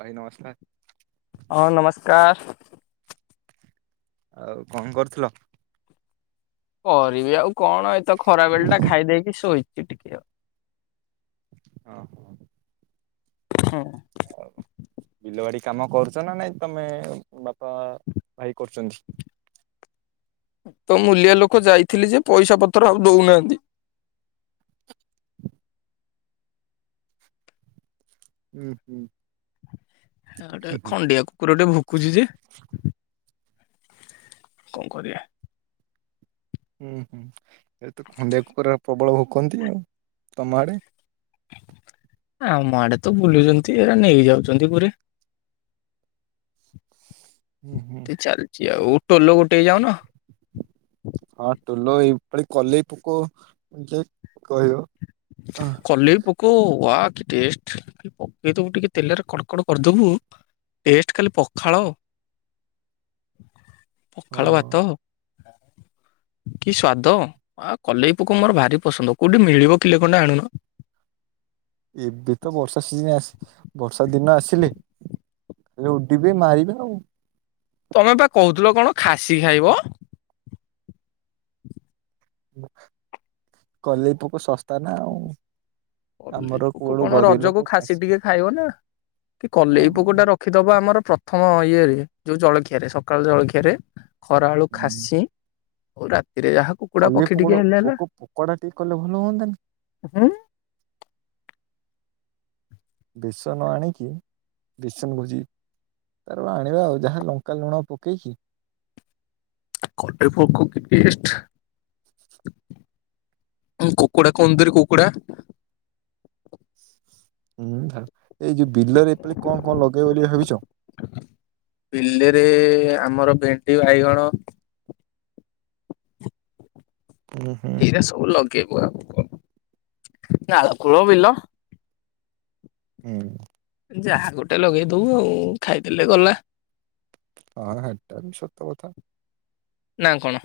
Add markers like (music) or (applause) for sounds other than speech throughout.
ଭାଇ ନମସ୍କାର୍। ହଁ ନମସ୍କାର୍। ଆଉ କଣ କରୁଥିଲ? କରିବି ଆଉ କଣ ଏତ ଖରା ବେଳେ ଟା ଖାଇଦେଇକି ଶୋଇଚି ଟିକେ ଆଉ। ହଁ। ହଁ। ଆଉ ବିଲ ବାଡି କାମ କରୁଛ ନା ନାଇଁ ତମେ ବାପା, ଭାଇ କରୁଛନ୍ତି। ତ ମୂଲିଆ ଲୋକ ଯାଇଥିଲି ଯେ ପଇସା ପତ୍ର ଆଉ ଦଉନାହାନ୍ତି। ଉଁ ହୁଁ। ଏ ଗୋଟେ ହୁଁ ହୁଁ। ଖଣ୍ଡିଆ କୁକୁର ଟେ ଭୁକୁଛି ଯେ। କଣ କରିବା? ହୁଁ ହୁଁ ଏ ତ ଖଣ୍ଡିଆ କୁକୁର ପ୍ରବଳ ଭୋକନ୍ତି ଆଉ। ତମ ଆଡେ? ଆମ ଆଡେ ତ ବୁଲୁଛନ୍ତି ଏ ନେଇ ଯାଉଛନ୍ତି ପୁରି। ହୁଁ ହୁଁ ତି ଚାଲିଚି ଆଉ ଟୋଲ୍ ଗୋଟେଇ ଯାଉନ। ହଁ ଟୋଲ ଏଇ ଭଳି କଲେଇ ପୋକ ଯେ କହିବ। କଲେଇ ପୋ କ ୱା କି ଟେଷ୍ଟ ଖାଲି ପକେଇଦବୁ ଟିକେ ତେଲରେ କଡ଼କଡ଼ କରିଦବୁ। ଟେଷ୍ଟ ଖାଲି ପଖାଳ। (inaudible) ପଖାଳ ହଁ ଭାତ। କି ସ୍ଵାଦ। ଆ କଲେଇ ପୋକ ମୋର ଭାରି ପସନ୍ଦ କୋଉଠି ମିଳିବ? କିଲେ ଖଣ୍ଡେ ଆଣୁନ। ଏବେ ତ ବର୍ଷା ସିଜିନ ଆସ ବର୍ଷା ଦିନ ଆସିଲେ। ଖାଲି ଉଡିବେ ମାରିବେ ଆଉ। ତମେ ପା କହୁଥିଲ କଣ ଖାସି ଖାଇବ? କଲେଇ ପୋକ ଶସ୍ତା ନା ଆଉ। କଲେଇ ଆମର ପୋକ କୁଆଡୁ କଣ ଗରିବ ଲୋକ ରଜକୁ ଖାସି ଟିକେ ଖାଇବ ନା। କି ନା କଲେଇ ଆମ ପୋକ ଟା ର ଖିଦବ ଆମର ପ୍ରଥମ ଇଏରେ ଯଉ ଜଳଖିଆରେ ସକାଳ ଜଳଖିଆରେ ଖରାବେଳୁ ହୁଁ। ଖାସି। ଓ ରାତିରେ ଯାହାକୁ। କଲେଇ ପୋକଡ ପୋକ ପୋକଡା ଟିକେ କଲେ ଭଲ ହୁଅନ୍ତାନି। ଉ ହୁଁ ବେସନ ଆଣିକି ବେସନ କହୁଚି। ତାର ବା ଆଣିବା ଆଉ ଯାହା ଲଙ୍କା, ଲୁଣ ପକେଇକି। କଲେଇ ପୋକ କି ଟେଷ୍ଟ। ଉଁ କୁକୁଡ଼ା, କନ୍ଦୁରି କୁକୁଡ଼ା। ହୁଁ ଧ ଏଇ ଯୋଉ ବିଲରେ ଏପାଳି କଁ କଁ ଲଗେଇବ ବୋଲି ଭାବିଛ? ବିଲେରେ ଆମର ଭେଣ୍ଡି, ବାଇଗଣ। ହୁଁ ହୁଁ ଏଇରା ସବୁ ଲଗେଇବୁ ଆଉ କ ନାଳ କୂଳ ବିଲ। ହୁଁ। ଯାହା ଗୋଟେ ଲଗେଇ ଦବୁ ଆଉ ଖାଇଦେଲେ ଗଲା। ହଁ ହେଟା ବି ସତ କଥା। ନା କଣ?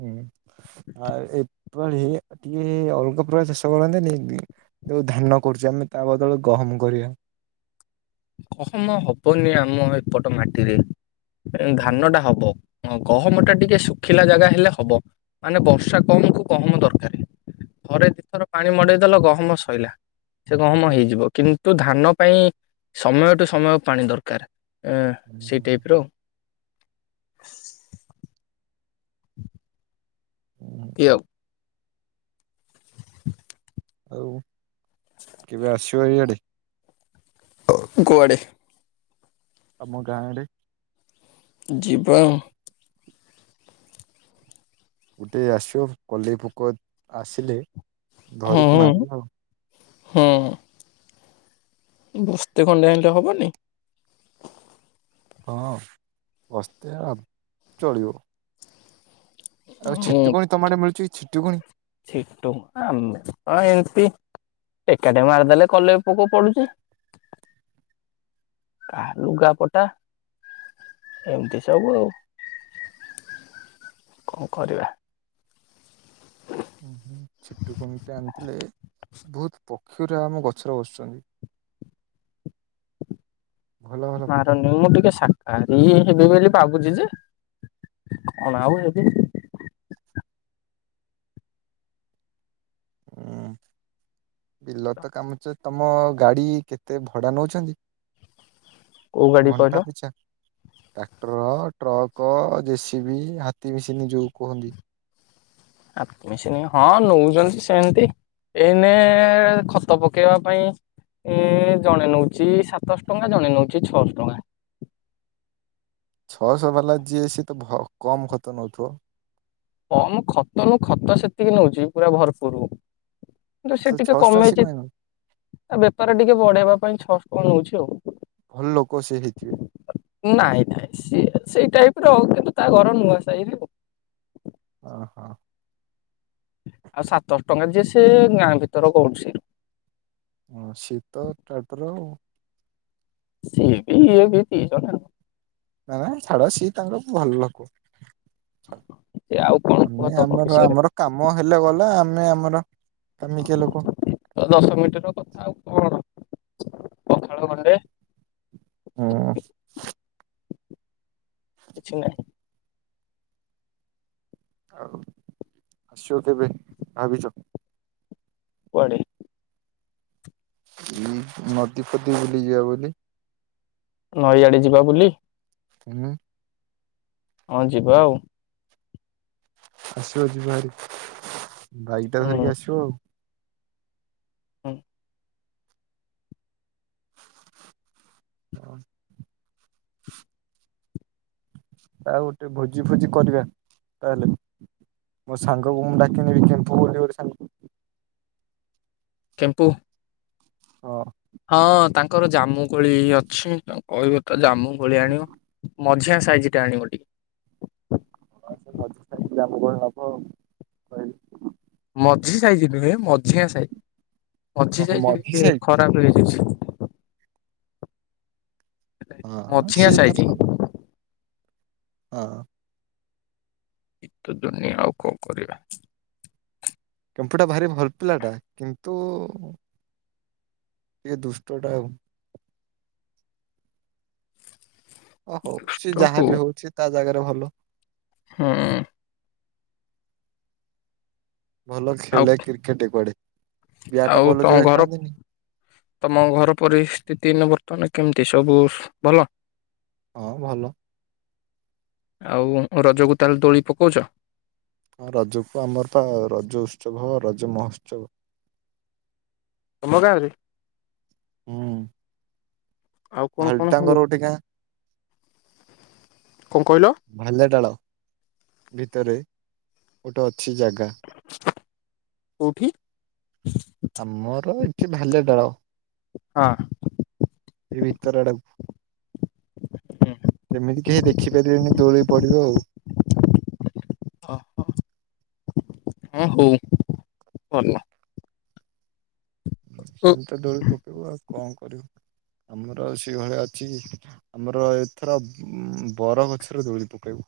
ହୁଁ ଆ ଏପାଳି ଟିକେ ଅଲଗା ପ୍ରକାର ଚାଷ କରନ୍ତେନି ବି ଯୋଉ ଧାନ କରୁଚେ ଆମେ ତା ବଦଳ ଗହମ କରିବା। ଗହମ ହବନି ଆମ ଏପଟ ମାଟିରେ ଏଁ ଧାନ ଟା ହବ। ହଁ ଗହମ ଟା ଟିକେ ଶୁଖିଲା ଜାଗା ହେଲେ ହବ ମାନେ ବର୍ଷା କମକୁୁ ଗହମ ଦରକାର। ଥରେ ଦିଥର ପାଣି ମଡେଇଦେଲ ଗହମ ଶଇଲା। ସେ ଗହମ ହେଇଯିବ। କିନ୍ତୁ ଧାନ ପାଇଁ ସମୟ ଠୁ ସମୟ ପାଣି ଦରକାର। ଏ ସେଇ ଟାଇପର। ହୁଁ। କି ଆଉ। ଆଉ କେବେ ଆସିବ ଇଆଡେ? କୁଆଡେ? ଆମ ଗାଁ ଆଡେ? ଯିବା ଆଉ। ଗୋଟେ ଆସିବ କଲେଇ ପୋକ ଆସିଲେ ଧରିକି ହଁ ମାରିବ ଆଉ। ହଁ। ବସ୍ତେ ଖଣ୍ଡେ ଆଇଁଲେ ହବନି? ହଁ ବସ୍ତେ ଆ ଚଳିବ। ଆଉ ଛିଟୁକୁଣି ତମ ଆଡ଼େ ମିଳୁଚି କି ଛିଟୁକୁଣି? ଛିଟୁ ଆମେ ଅ ଏମତି। ଏକାଟିଆ ମାରିଦେଲେ କଲେଇ ପୋକ ପଡୁଚି। କାହା ଲୁଗା ପଟା। ଏମତି ସବୁ ଆଉ କଣ କରିବା। ଉ ଛିଟୁକୁଣି ଟା ଆଣିଥିଲେ ବହୁତ୍ ପକ୍ଷୀ ଗୁରା ଆମ ଗଛରେ ବସିଚନ୍ତି। ମାରନି ମୁ ଟିକେ ସା କାଲି ହେବି ବୋଲି ଭାବୁଚି ଯେ, କଣ ଆଉ ହେବି। ହୁଁ। ବିଲ ତ କାମବ ତମ ଗାଡି କେତେ ଭଡା ନଉଛନ୍ତି? କୋଉ ଗାଡି କହିଲ ଘଣ୍ଟା ପିଛା? ଟ୍ରାକ୍ଟର, ଟ୍ରକ ଜେସିବିି ହାତୀ ମସିନ୍ ଯୋଉ କୁହନ୍ତି ହାତୀ ମେସିନ୍ ହଁ ନଉଛନ୍ତି ସେମିତି। ଏଇନେ ଖତ ପକେଇବା ପାଇଁ ଏ ଜଣେ ନେଉଛି ସାତଶହ ଟଙ୍କା ଜଣେ ନେଉଛି ଛଅଶହ ଟଙ୍କା ଛଅଶହ ବାଲା ଯିଏ ସିଏ ତ କମ ଖତ ନୋଉଥିବ ହଁ ମୁଁ ଖତ ନୁ ଖତ ସେତିକି ନଉଛି ପୁରା ଭରପୁର। କିନ୍ତୁ ସେ ଆଛା ଟିକେ ଛଅଶହ ଟଙ୍କା ସିଏ କମେଇଛି କାଇଁ ନଉ ତା ବେପାର ଟିକେ ବଢେଇବା ପାଇଁ ଛଅ କଣ ନଉଛି ଆଉ। ଭଲ ଲୋକ ସେ ହେଇଥିବେ। ନାଇଁ ନାଇଁ ସିଏ ସେଇ ଟାଇପର ଆଉ କିନ୍ତୁ ତା ଘର ନୁଆ ସାହିରେ ଆଉ। (inaudible) ଓହୋ। ଆଉ ସାତଶହ ଟଙ୍କା ଯିଏ ସିଏ ଗାଁ ଭିତର କରୁଛି, ହଁ ଶୀତ ଟାଟର ଆଉ।। ସିଏ ବି ଇଏ ବି ଦିଜଣ। ନା ନା ଛାଡ ସିଏ ତାଙ୍କର ଭଲ ଲୋକ। ସେ ଆଉ କଣ କୁହ ନାଇ ଆମେ ତମ ଆମର ବିଷୟରେ ଆମର କାମ ହେଲେ ଗଲେ ଆମେ ଆମର କାମିକି ଲୋକ ଦଶ ମିନିଟର କଥା ଆଉ କଣ ପଖାଳ ଗଣ୍ଡେ ହଁ। କିଛିନାହିଁ। ଆଉ ଆସିବ କେବେ ଭାବିଛ? କୁଆଡ଼େ? ଏଇ ନଦୀ ପଦୀ ବୁଲି ଯିବା ବୋଲି। ନଈ ଆଡେ ଯିବା ବୂଲି। ଆଁ ହଁ ଯିବା ଆଉ। ଆସିବ ଯିବାହାରି ବାଇକଟା ହୁଁ ଧରିକି ଆସିବ ଆଉ। ହୁଁ। ହଁ। ଆଉ ଗୋଟେ ଭୋଜି ଫୋଜି କରିବା ତାହେଲେ। ମୋ ସାଙ୍ଗକୁ ମୁଁ ଡାକିନେବି କେମ୍ପୁ ବୋଲି ଗୋଟେ ସାଙ୍ଗକୁ। କେମ୍ପୁ? ହଁ। ହଁ ତାଙ୍କର ଜାମୁ କୋଳି ଅଛି। କହିବ ତ ଜାମୁ କୋଳି ଆଣିବ ମଝିଆ ସାଇଜ୍ ଟା ଆଣିବ ଟିକେ? ହଁ ସେ ମଝି ସାଇଜ୍ ଜାମୁ କୋଳି ନବ ଆଉ କହିଲି। ମଝି ସାଇଜ୍ ନୁହେଁ ମଝିଆଁ ସାଇ ଅଛି ଓହୋ ସାଇଜ୍ ସାଇଜ୍ ମଝି କିଏ ସାହି ଖରାପ୍ ରୁହେ କିଛି। ହଁ ସିଏ ତାର ସବୁ ହଁ। ଏ ତ ଦୁନିଆଁ ଆଉ କଁ କରିବା। କେମ୍ପୁଟା ଭାରି ଭଲ୍ ପିଲାଟା କିନ୍ତୁ ଟିକେ ଦୁଷ୍ଟ ଟା ଆଉ। ଅ ହଉ ତ ସିଏ ଯାହା ହଉ ବିି ହୋଉ ସିଏ ତା ଜାଗାରେ ଭଲ। ହୁଁ। ଭଲ ଆଉ ଖେଳି କ୍ରିକେଟେ କୁଆଡେ ବ୍ୟାଟ ଆଉ ବଲ ତମ ଯୋଉଗୁରା ଘର ଖେଳନ୍ତିନି। ତମ ଘର ପରିସ୍ଥିତି ଏଇନେ ବର୍ତ୍ତମାନ କେମିତି ସବୁ ସୁ ଭଲ? ହଁ ଭଲ। ଆଉ ଉଁ ରଜକୁ ତାହେଲେ ଦୋଳି ପକୋଉଚ? ହଁ ରଜୁକୁ ଆମର ତ ରଜ ଉତ୍ସବ ହବ ରଜ ମହୋତ୍ସବ। ତମ ଗାଁ ରେ? ହୁଁଉଁ। ଆଉ କଣ କଣ ହୁଏ ଭାଲୁଟାଙ୍ଗର ଗୋଟେ ଗାଁ। କଣ କହିଲ ଭାଲିଆ ଡାଳ ଭିତରେ ଗୋଟେ ଅଛି ଜାଗା। କୋଉଠି? ଆମର ଏଠି ଭାଲିଆ ଡାଳ। ହଁ। ଏଇ ଭିତର ଆଡାକୁ। କେମିତି କେହି ଦେଖିପାରିବେନି ଦୋଳି ପଡିବ ଆଉ। ଓ ହ ଅଁ ହୋଉ ଭଲା। ଓ ସେମିତି ତ ଡୋଳି ପକେଇବୁ ଆଉ କଁ କରିବୁ ଆମର ଆଉ ସେଇ ଭଳିଆ ଅଛି? ଆମର ଏଥର ବୁଁ ବର ଗଛରେ ଦୋଳି ପକେଇବୁ।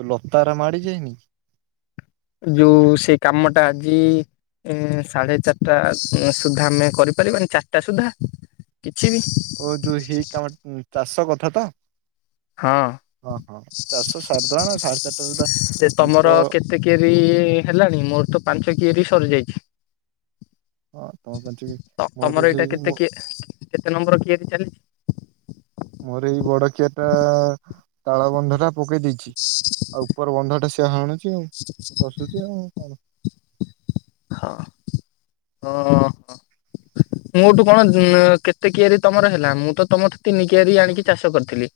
ଯୋଉ ଲତା ଉରା ମାଡି ଯାଇନି? ଯୋଉ ସେଇ କାମଟା ଆଜି ଉଁ ସାଢେ ଚାଟା ଉଁ ସୁଦ୍ଧା ଆମେ କରିପାରିବାନି ଚାଟା ସୁଦ୍ଧା? କିଛି ବି। ଓ ଯୋଉ ହେଇ କାମ ଉଁ ଚାଷ କଥା ତ? ହଁ ଅଁ ହଁ ଚାଷ ସାରିଦବାନା ସାଢ଼ ଚାର୍ଟା ରେ ଗୋଟା ସେ ମୁଁ ତମର ତ କେତେ କିଆରି ହେଲାଣି? ମୋର ତ ପାଞ୍ଚ କିଆରି ସରିଯାଇଛି। ହଁ ତମ ପାଞ୍ଚ ତ ମୋର ତମର ଏଇଟା ସେଇ କେତେ କି କେତେ ନମ୍ବର କିଆରି ଚାଲିଚି। ମୋର ଏଇ ବଡ କିଆରିଟା ଆ ତାଳବନ୍ଧ ଟା ପକେଇ ଦେଇଛି। ଆଉ ଉପର ବନ୍ଧ ଟା ସିଏ ହାଣୁଚି ଆଉ। ସୁଜି ଆଉଁ କଣ? ହଅ। ଅଁ ହଁ। ମୋଠୁ କଣ ଯଁ ଏଁ କେତେ କିଆରି ତମର ହେଲା ମୁଁ ତ ତମଠୁ ତିନିକିଆରି ଆଣିକି ଚାଷ କରିଥିଲି।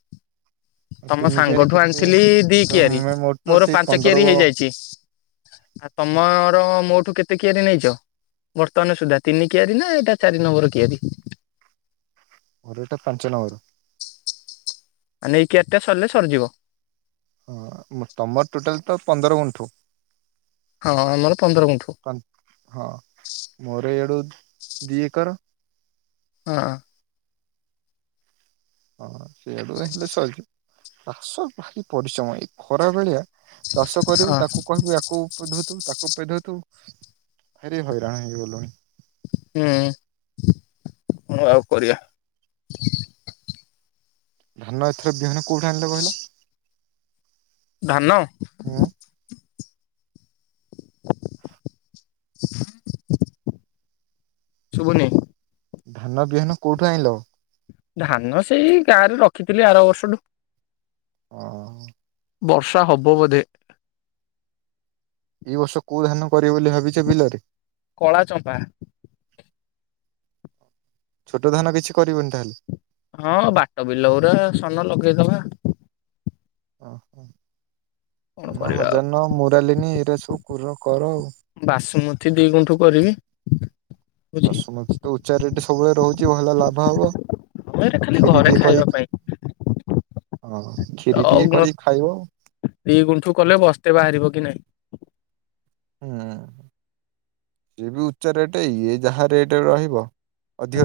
ତମ ତିନିକିଆରେ ସାଙ୍ଗଠୁ କେତେ ଆଣିଥିଲି ଦି ତ କିଆରି ମୁଁ ତ ମୋର ସେଇ ପାଞ୍ଚ ପନ୍ଦର କିଆରି ହେଇଯାଇଚି। ଆ ତମର ମୋଠୁ କେତେ କିଆରି ନେଇଚ? ବର୍ତ୍ତମାନ ସୁଦ୍ଧା ତିନି କିଆରି ନା ଏଇଟା ଚାରି ନମ୍ବର କିଆରି। ମୋର ଏଟା ପାଞ୍ଚ ନମ୍ବର। ମାନେ ଏଇ କିଆରିଟା ସରିଲେ ସରିଯିବ। ହଁ ଅମ ତମର ଟୋଟାଲ୍ ତ ପନ୍ଦର ଗୁଣ୍ଠୁ। ହଁ ଅଁ ଆମର ପନ୍ଦର ଗୁଣ୍ଠୁ। ପନ ହଁ ମୋର ୟାଡୁ ଦି ଏକର। ହଁଅଁ। ହଁ ସେଇଆଡୁଆ ହେଲେ ସରିଯିବ ଚାଷ ଭାରି ପରିଶ୍ରମ ଏଇ ଖରା ବେଳିଆ ତାଷ କରିବୁ ହଁ ତାକୁ କହିବୁ ୟାକୁ ପେଧଉ ଥିବୁ ତା କୁ ପେଧଉଥୁବୁ ଭାରି ହଇରାଣ ହେଇଗଲୁଣି। ହୁଁ କଁ ଆଉ କରିବା? ଧାନ ଏଥର ବିହନ କୋଉଠୁ ଆଣିଲେ କହିଲ? ଧାନ। ହଁଅଁ। ଶୁଭୁନି। ଧାନ ବିହନ କୋଉଠୁ ଆଇଁଲ? ଧାନ ସେଇ ଗାଁ ରେ ରଖିଥିଲି ଆର ବର୍ଷଡୁ। ହଁ, ଅଁ। ବର୍ଷା ହବ ବୋଧେ। ଏଇ ବର୍ଷ କୋଉ ଧାନ କରିବ ବୋଲି ଭାବିଛ ବିଲରେ? କଳା ଚମ୍ପା। ଛୋଟ ଧାନ କିଛି କରିବନି ତାହେଲେ। ହଁ, ବାଟ ବିଲଗୁରା ସ୍ବର୍ଣ୍ଣ ଲଗେଇଦବା। ଓହୋ କଣ ନ କରିବା ଆଉ ହଜାନ ମୁରଲିନୀ, ଏଇରା ସବୁ କୂର କର। ବାସୁମତୀ ଦି ଗୁଣ୍ଠୁ କରିବି। ବୁଝି ବସୁମତୀ ତ ଉଚ୍ଚା ରେଟ ସବୁବେଳେ ରହୁଛି, ଭଲ ଲାଭ ହବ। ଏରେ ଖାଲି କ୍ଷୀରି ଘରେ ଟିକେ କରି ଖାଇବା ପାଇଁ। ହଁ, ଖିରି ଟିକେ ତ କରିକି ଖାଇବ। ଦି ଗୁଣ୍ଠୁ କଲେ, ବସ୍ତେ ବାହାରିବ କି ନାହିଁ? ହୁଁ, ସିଏ ବି ଉଚ୍ଚା ରେଟ୍ ଇଏ ଯାହା ରେଟ୍ ରହିବ। ଅଧିକ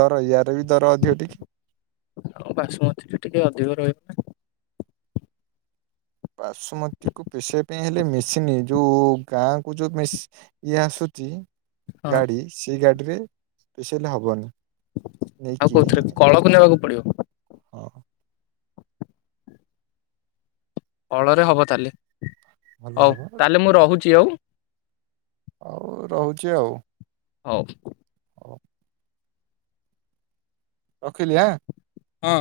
ଦର ୟାର ବି ଦର ଅଧିକ ଟିକେ। ଆଉ, ବାସୁମତୀରେ ଟିକେ ଅଧିକ ରହିବ। ବାସୁମତୀକୁ ପେସେଇବା ପାଇଁ ହେଲେ ମେସିନ ଯୋଉ ଗାଁକୁ ଯୋଉ ମେସ ଇଏ ଆସୁଛି ନା ହଁ ଗାଡ଼ି ସେ ଗାଡ଼ିରେ ପେଷେଇଲେ ହବନି। ଆଉ ନେଇକି କୋଉଥିରେ? କଳକୁ ନବାକୁ ପଡ଼ିବ। ହଁ, କଳରେ ହବ ତାଲେ, ଭଲ ହଉ ହବ ତାହେଲେ ମୁ ରହୁଛି ଆଉ। ହଉ, ରହୁଛି ଆଉ। ହଉ, ହ ରଖିଲି ଆଁ। ହଁ,